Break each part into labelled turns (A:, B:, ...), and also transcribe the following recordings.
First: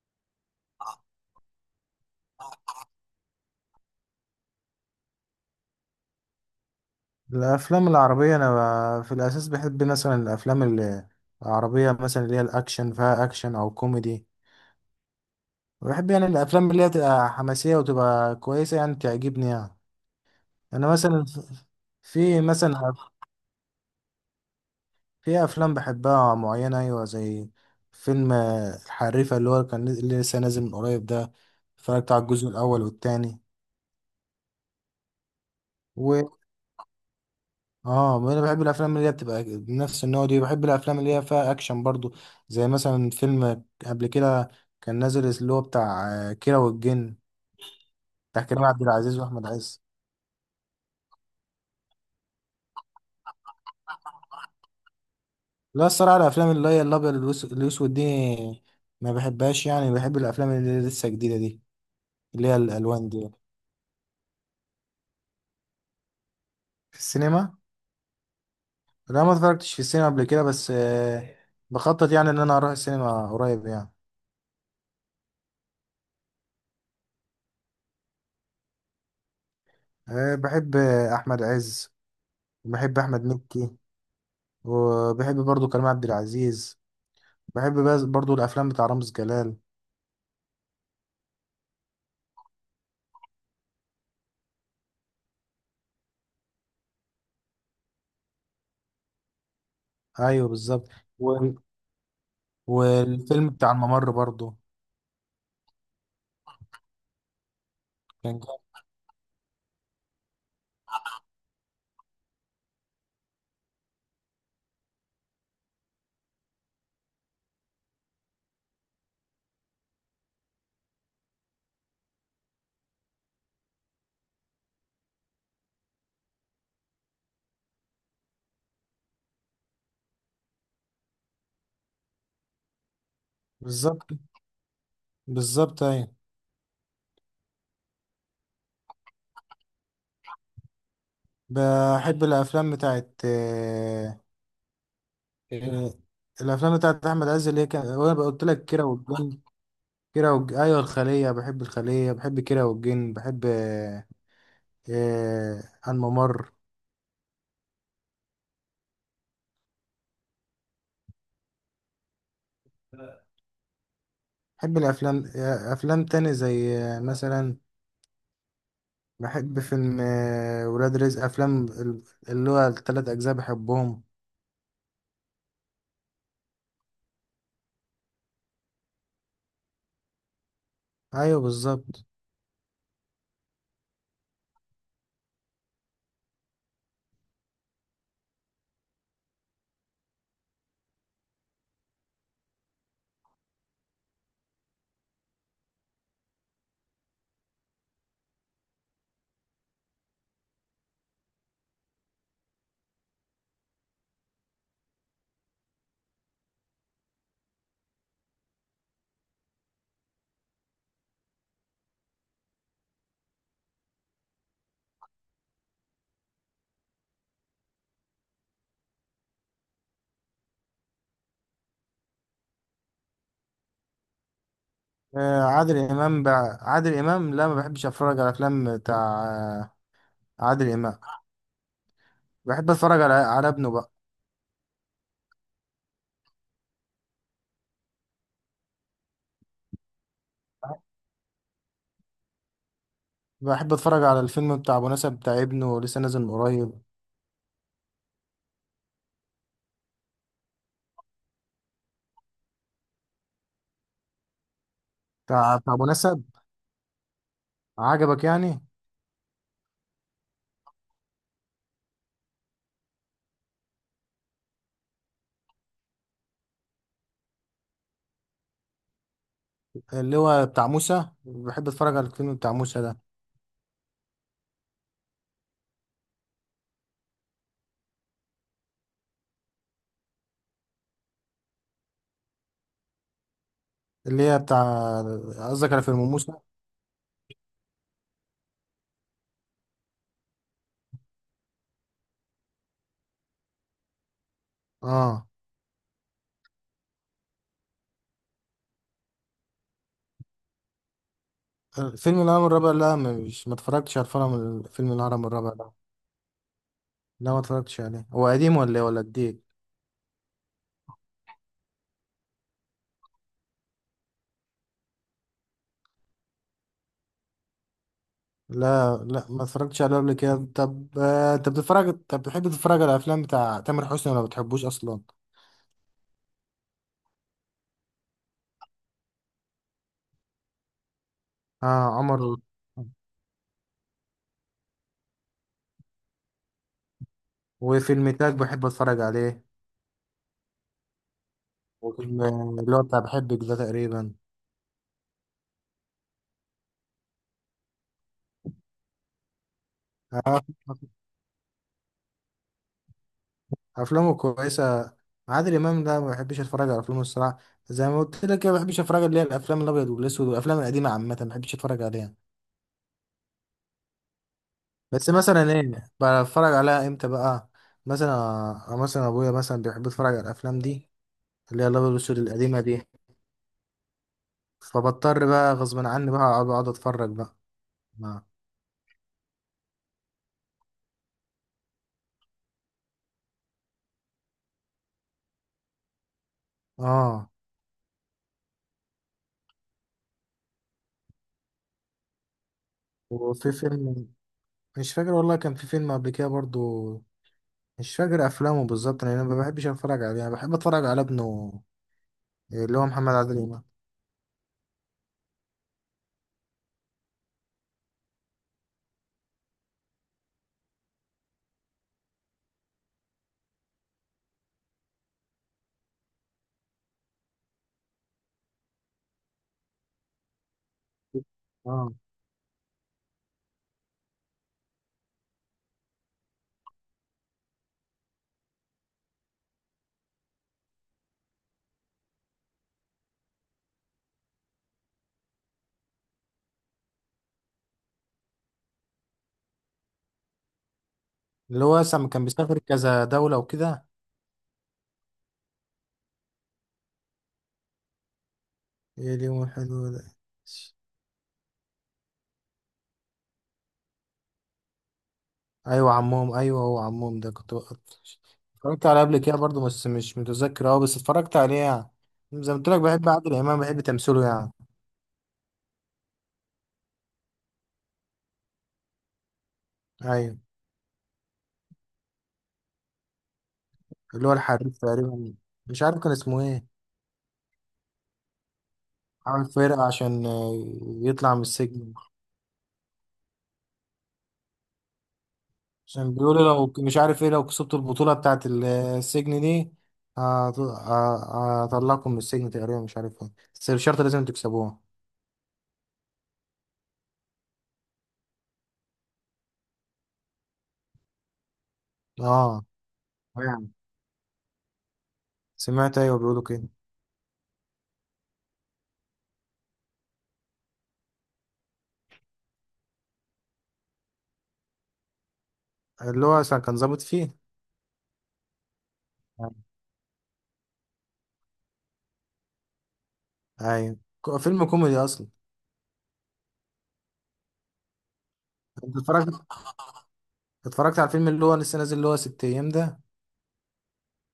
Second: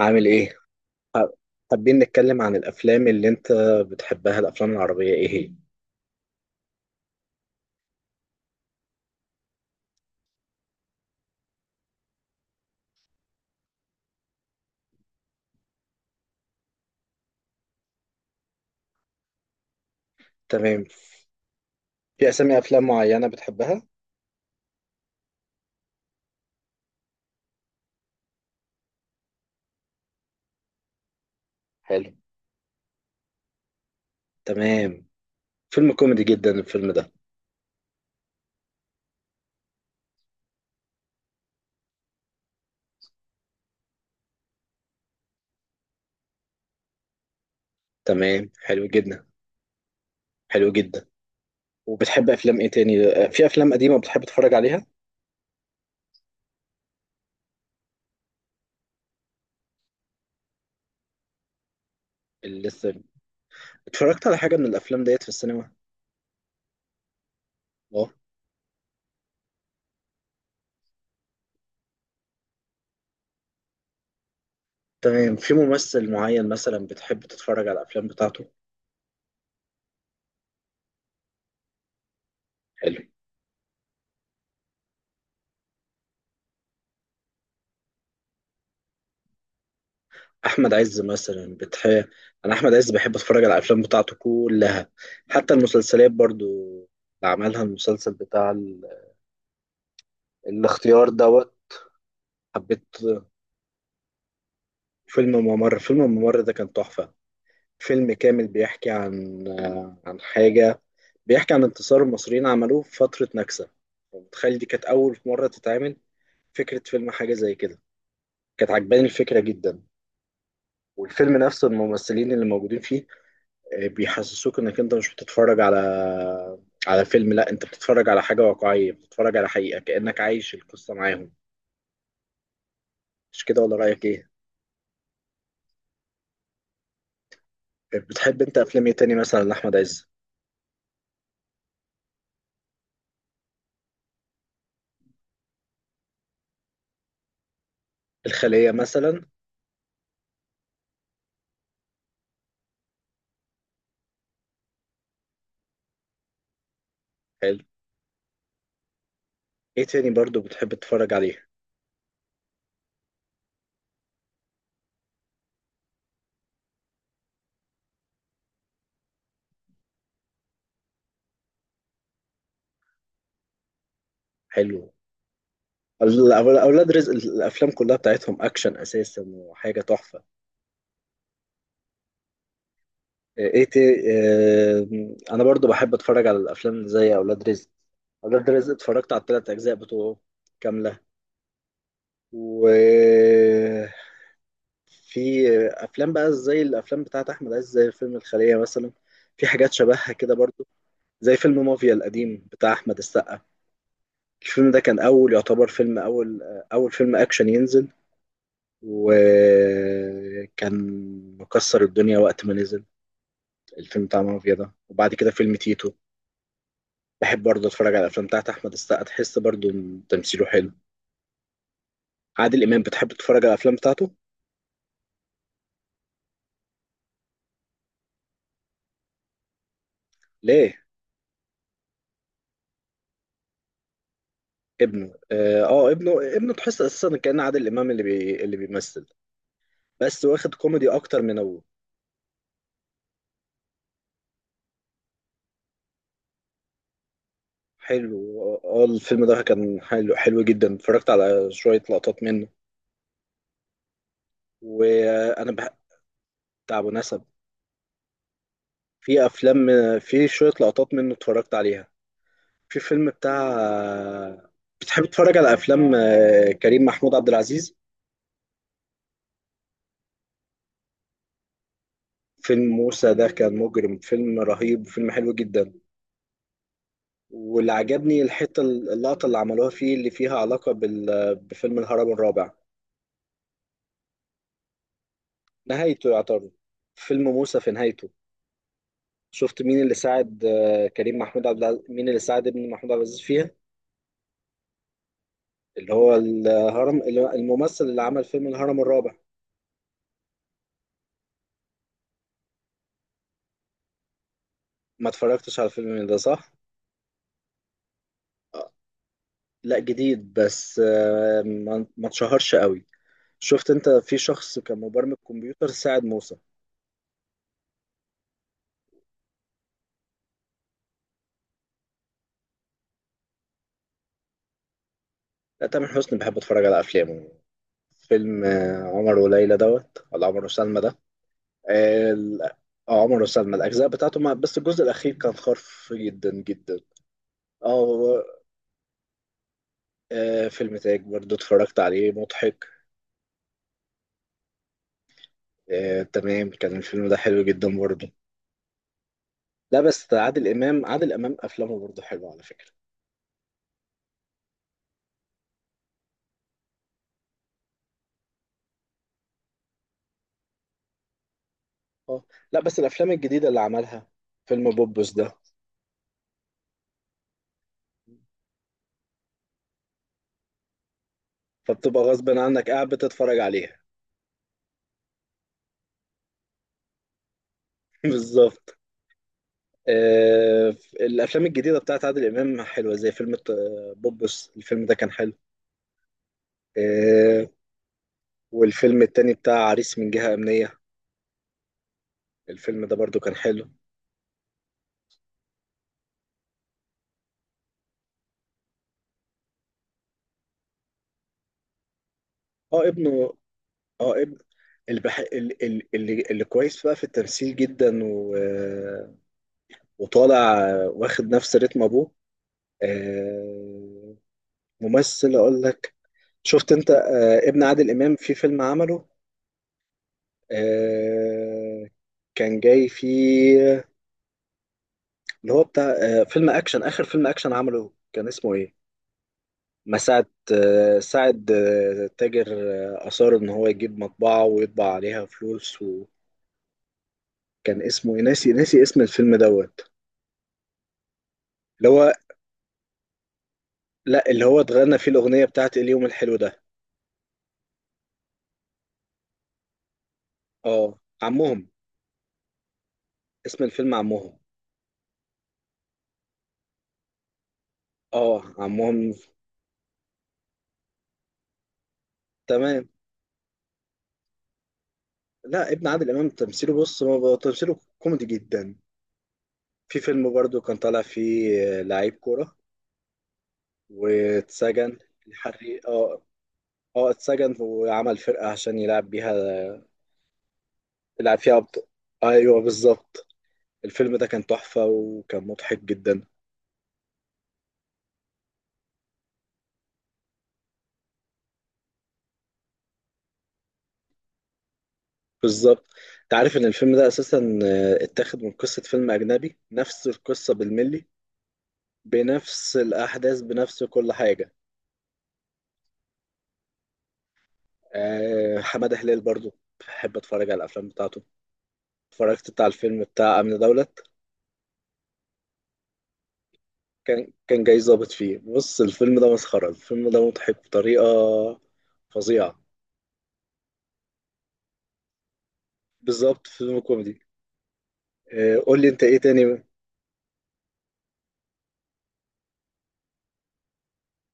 A: عامل ايه؟ ح- حابين نتكلم عن الافلام اللي انت بتحبها، الافلام العربية ايه هي؟
B: الافلام العربيه انا في الاساس بحب مثلا الافلام العربيه مثلا اللي هي الاكشن فيها اكشن او كوميدي بحب يعني الافلام اللي هي تبقى حماسيه وتبقى كويسه يعني تعجبني يعني.
A: تمام.
B: انا مثلا
A: في
B: في
A: اسامي
B: مثلا
A: افلام معينة
B: أف-
A: بتحبها؟
B: في افلام بحبها معينه، ايوه، زي فيلم الحريفه، اللي هو اللي لسه نازل من قريب ده.
A: حلو.
B: اتفرجت على الجزء الاول والتاني.
A: تمام. فيلم كوميدي جدا الفيلم ده.
B: اه، ما انا بحب الافلام اللي هي بتبقى نفس النوع دي، بحب الافلام اللي هي فيها اكشن برضو، زي مثلا فيلم قبل كده كان نازل اللي هو بتاع كيرة والجن، بتاع
A: تمام.
B: كريم عبد
A: حلو
B: العزيز
A: جدا.
B: واحمد عز.
A: حلو جدا. وبتحب افلام ايه تاني؟ في افلام قديمة بتحب تتفرج عليها؟
B: لا، الصراحه الافلام اللي هي الابيض الاسود دي ما بحبهاش يعني. بحب الافلام اللي لسه جديده دي، اللي هي
A: اللي لسه
B: الالوان دي.
A: اتفرجت على حاجة من الافلام ديت في السينما؟
B: في السينما؟
A: اه.
B: لا، ما اتفرجتش في السينما قبل كده، بس بخطط يعني ان انا اروح السينما قريب يعني.
A: تمام. في ممثل معين مثلا بتحب تتفرج على الافلام بتاعته؟
B: بحب احمد عز، وبحب
A: حلو.
B: احمد مكي، وبحب برضو كريم عبد العزيز، برضو الافلام بتاع رامز جلال.
A: احمد عز مثلا انا احمد عز بحب اتفرج على الافلام بتاعته كلها، حتى المسلسلات برضو، اللي عملها المسلسل بتاع
B: ايوه بالظبط.
A: الاختيار
B: و...
A: دوت. حبيت.
B: والفيلم بتاع الممر برضو.
A: فيلم ممر، فيلم ممر ده كان تحفة. فيلم
B: كان
A: كامل
B: جامد.
A: بيحكي عن عن حاجة، بيحكي عن انتصار المصريين، عملوه في فترة نكسة. متخيل دي كانت أول مرة تتعمل فكرة فيلم حاجة زي كده، كانت عجباني الفكرة جدا. والفيلم نفسه، الممثلين اللي موجودين فيه بيحسسوك انك انت مش بتتفرج على فيلم، لا انت بتتفرج على حاجة واقعية، بتتفرج على حقيقة كأنك عايش القصة معاهم. مش كده ولا رأيك
B: بالظبط،
A: ايه؟
B: بالظبط ايوه.
A: بتحب انت افلام ايه تاني مثلا لأحمد عز؟
B: بحب الافلام بتاعت آه، آه، الافلام بتاعت احمد عز، اللي هي كان وانا قلت لك
A: الخلية
B: كيرة
A: مثلا.
B: والجن. ايوه الخليه، بحب الخليه، بحب كيرة والجن، بحب آه، الممر.
A: حلو. ايه تاني برضو بتحب تتفرج عليه؟
B: بحب الافلام، افلام تاني زي مثلا بحب فيلم ولاد رزق، اللي هو التلات أجزاء بحبهم.
A: حلو. اولاد رزق، الافلام كلها بتاعتهم اكشن اساسا وحاجة تحفة.
B: أيوه بالظبط.
A: ايه تي... اه... انا برضو بحب اتفرج على الافلام زي اولاد رزق. اولاد رزق اتفرجت على 3 اجزاء بتوعه كاملة، و في افلام بقى زي الافلام بتاعت احمد عز، زي فيلم الخلية مثلا، في حاجات شبهها كده برضو، زي فيلم مافيا القديم بتاع احمد السقا. الفيلم ده كان اول، يعتبر فيلم اول فيلم اكشن ينزل، وكان مكسر الدنيا وقت ما نزل الفيلم بتاع مافيا ده، وبعد كده فيلم تيتو. بحب برضه اتفرج على الافلام بتاعت احمد السقا، تحس برضه إن تمثيله حلو. عادل امام بتحب تتفرج على الافلام بتاعته؟
B: عادل إمام عادل إمام، لا ما بحبش أتفرج على أفلام بتاع آه، عادل
A: ليه؟
B: إمام. بحب أتفرج على ابنه بقى.
A: ابنه. اه. ابنه تحس اساسا كأن عادل امام اللي بيمثل، بس واخد كوميدي اكتر من ابوه.
B: بحب أتفرج على الفيلم بتاع أبو نسب بتاع ابنه، لسه نازل من قريب.
A: حلو. اه. الفيلم ده كان حلو، حلو جدا. اتفرجت على شوية لقطات منه، وانا
B: بتاع
A: بحب.
B: أبو نسب.
A: بتاع ابو نسب.
B: عجبك يعني؟
A: في افلام، في شوية لقطات منه اتفرجت عليها. في فيلم بتاع، بتحب تتفرج على افلام كريم محمود عبد العزيز؟
B: اللي هو بتاع موسى، بحب أتفرج على الفيلم بتاع
A: فيلم
B: موسى ده.
A: موسى ده كان مجرم، فيلم رهيب، فيلم حلو جدا. واللي عجبني الحتة، اللقطة اللي عملوها فيه اللي فيها علاقة بفيلم الهرم الرابع.
B: اللي هي بتاع قصدك على فيلم
A: نهايته
B: موسى؟
A: يعتبر، فيلم موسى في نهايته، شفت مين اللي ساعد كريم محمود عبد العزيز، مين اللي ساعد ابن محمود عبد العزيز فيها؟
B: اه.
A: اللي هو الهرم، الممثل اللي عمل فيلم الهرم الرابع.
B: فيلم الهرم الرابع، لا مش، ما اتفرجتش على الفيلم، فيلم
A: ما
B: الهرم الرابع
A: اتفرجتش على
B: ده.
A: الفيلم ده، صح.
B: لا ما اتفرجتش عليه، هو قديم
A: آه،
B: ولا إيه، ولا جديد؟
A: لا، جديد، بس ما اتشهرش قوي. شفت انت، في شخص كان مبرمج كمبيوتر ساعد موسى.
B: لا ما اتفرجتش عليه قبل كده. طب انت بتتفرج، طب بتحب تتفرج على الافلام بتاع تامر حسني ولا ما بتحبوش اصلا؟
A: لا، تامر حسني بحب اتفرج على افلامه. فيلم عمر وليلى دوت، ولا عمر وسلمى ده؟
B: اه،
A: اه.
B: عمر.
A: عمر وسلمى، الاجزاء بتاعته بس الجزء الاخير كان خرف جدا جدا.
B: وفيلم
A: اه.
B: تاج بحب اتفرج عليه.
A: فيلم تاج برضو اتفرجت عليه،
B: وفيلم
A: مضحك.
B: اللي هو بتاع بحبك ده تقريبا.
A: آه، تمام. كان الفيلم ده حلو جدا برضو. لا بس
B: آه،
A: عادل إمام، عادل إمام أفلامه برضو حلوة على فكرة.
B: افلامه كويسه. عادل امام ده ما بحبش اتفرج على افلامه الصراحه، زي ما قلت لك كده، ما بحبش اتفرج اللي هي الافلام الابيض والاسود والافلام القديمه عامه، ما بحبش اتفرج عليها.
A: اه. لا بس الأفلام الجديدة اللي عملها، فيلم
B: بس
A: بوبوس ده.
B: مثلا ايه؟ بتفرج عليها امتى بقى؟ مثلا، مثلا ابويا مثلا بيحب يتفرج على الافلام دي، اللي هي الابيض
A: فبتبقى
B: والاسود
A: غصب
B: القديمه
A: عنك
B: دي،
A: قاعد بتتفرج عليها.
B: فبضطر بقى غصب عني بقى أقعد اتفرج بقى، ما.
A: بالظبط. آه. الأفلام الجديدة بتاعت عادل إمام حلوة، زي فيلم بوبوس. الفيلم ده كان حلو.
B: اه.
A: آه. والفيلم التاني بتاع عريس من جهة أمنية، الفيلم ده برضو كان
B: وفي
A: حلو.
B: فيلم، مش فاكر والله، كان في فيلم قبل كده برضو مش فاكر افلامه بالظبط، لان انا ما بحبش اتفرج عليه، انا بحب اتفرج على ابنه اللي هو
A: اه،
B: محمد
A: ابنه.
B: عادل امام.
A: اه، ابن اللي، اللي كويس بقى في التمثيل جدا وطالع، واخد نفس رتم ابوه. آه، ممثل اقول لك. شفت انت ابن عادل امام في فيلم عمله؟ آه،
B: اه،
A: كان جاي فيه، اللي هو بتاع فيلم اكشن. اخر فيلم اكشن عمله كان اسمه ايه؟ مساعد، ساعد تاجر، اصر ان هو يجيب مطبعه ويطبع عليها فلوس، وكان اسمه إيه؟ ناسي، ناسي اسم الفيلم دوت.
B: اللي هو
A: اللي
B: لما
A: هو،
B: كان بيسافر كذا دوله وكده.
A: لا اللي هو اتغنى فيه الأغنية بتاعت اليوم الحلو ده.
B: ايه، اليوم الحلو ده؟
A: اه، عمهم. اسم الفيلم عمهم.
B: ايوه، عمهم، ايوه، هو عمهم ده
A: اه،
B: اتفرجت عليه
A: عمهم.
B: قبل كده برضه، بس مش متذكر اه، بس اتفرجت عليه يعني. زي ما قلت لك،
A: تمام.
B: بحب عادل امام، بحب تمثيله يعني.
A: لا، ابن عادل إمام تمثيله، بص، ما بقى تمثيله كوميدي جدا. في فيلم
B: ايوه.
A: برضو كان طالع فيه لعيب كورة،
B: اللي هو الحريف
A: واتسجن.
B: تقريبا، مش
A: الحريق،
B: عارف كان
A: اه.
B: اسمه ايه.
A: اه، اتسجن وعمل فرقة عشان يلعب بيها،
B: عامل فرقة عشان يطلع
A: يلعب
B: من
A: فيها أبطال.
B: السجن.
A: ايوه، بالظبط. الفيلم ده كان تحفة وكان مضحك
B: عشان
A: جدا.
B: بيقولوا مش عارف ايه، لو كسبت البطولة بتاعت السجن دي هطلعكم من السجن تقريبا، مش عارف ايه، بس الشرط لازم تكسبوها.
A: بالظبط. انت عارف ان الفيلم ده اساسا اتاخد من قصة فيلم اجنبي، نفس القصة بالملي،
B: اه
A: بنفس الأحداث،
B: يعني،
A: بنفس كل حاجة.
B: سمعت، ايوه بيقولوا كده.
A: حمادة هلال برضو بحب أتفرج على الأفلام بتاعته. اتفرجت بتاع الفيلم بتاع أمن دولت،
B: اللي هو كان ظابط
A: كان
B: فيه.
A: كان جاي ظابط فيه، بص الفيلم ده مسخرة، الفيلم ده مضحك بطريقة فظيعة.
B: ايوه، فيلم كوميدي اصلا.
A: بالظبط، فيلم كوميدي. قول لي
B: انت
A: أنت إيه
B: اتفرجت،
A: تاني.
B: اتفرجت على الفيلم اللي هو لسه نازل، اللي هو ست ايام ده؟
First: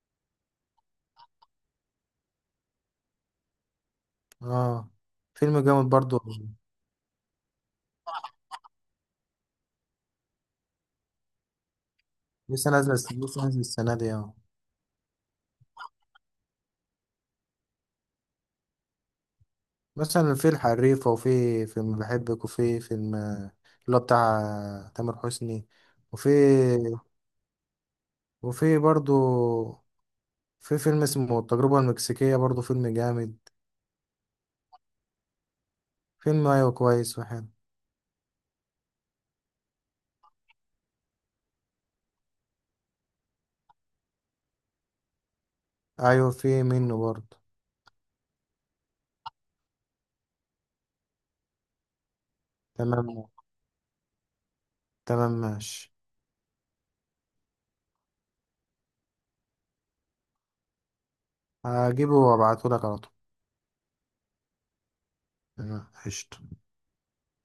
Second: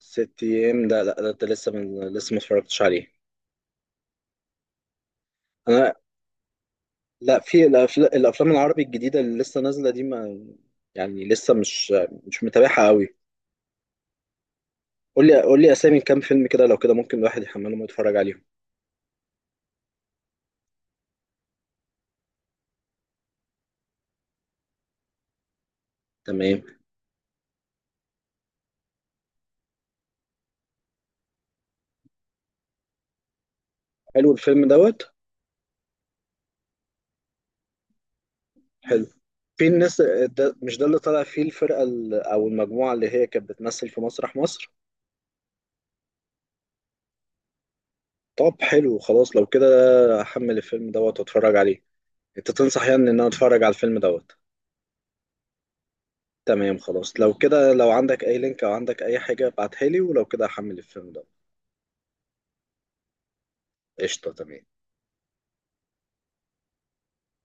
A: 6 أيام، لا لا، ده أنت لسه، لسه ما اتفرجتش عليه.
B: اه، فيلم جامد
A: أنا،
B: برضو.
A: لا، في الأفلام العربي الجديدة اللي لسه نازلة دي، ما يعني لسه مش متابعها قوي.
B: لسه نازل السنه دي، اه.
A: قول لي، قول لي اسامي كام فيلم كده، لو كده ممكن الواحد يحملهم ويتفرج عليهم.
B: مثلا في الحريفه، وفي فيلم بحبك، وفي فيلم اللي هو بتاع تامر حسني، وفي
A: تمام.
B: وفي برضو، في فيلم اسمه التجربه المكسيكيه برضو، فيلم جامد.
A: حلو الفيلم دوت.
B: فيلم ايوه كويس وحلو.
A: حلو. في الناس، ده مش ده اللي طلع فيه الفرقة او المجموعة اللي هي كانت بتمثل في مسرح مصر.
B: ايوه، في منه برضو.
A: طب حلو، خلاص لو كده احمل الفيلم دوت واتفرج عليه. انت تنصح يعني ان انا
B: تمام،
A: اتفرج على الفيلم دوت.
B: تمام ماشي.
A: تمام. خلاص لو كده، لو عندك اي لينك او عندك اي حاجة ابعتها لي، ولو كده احمل الفيلم دوت.
B: هجيبه وابعته لك على طول.
A: قشطة، تمام.
B: تمام قشطة.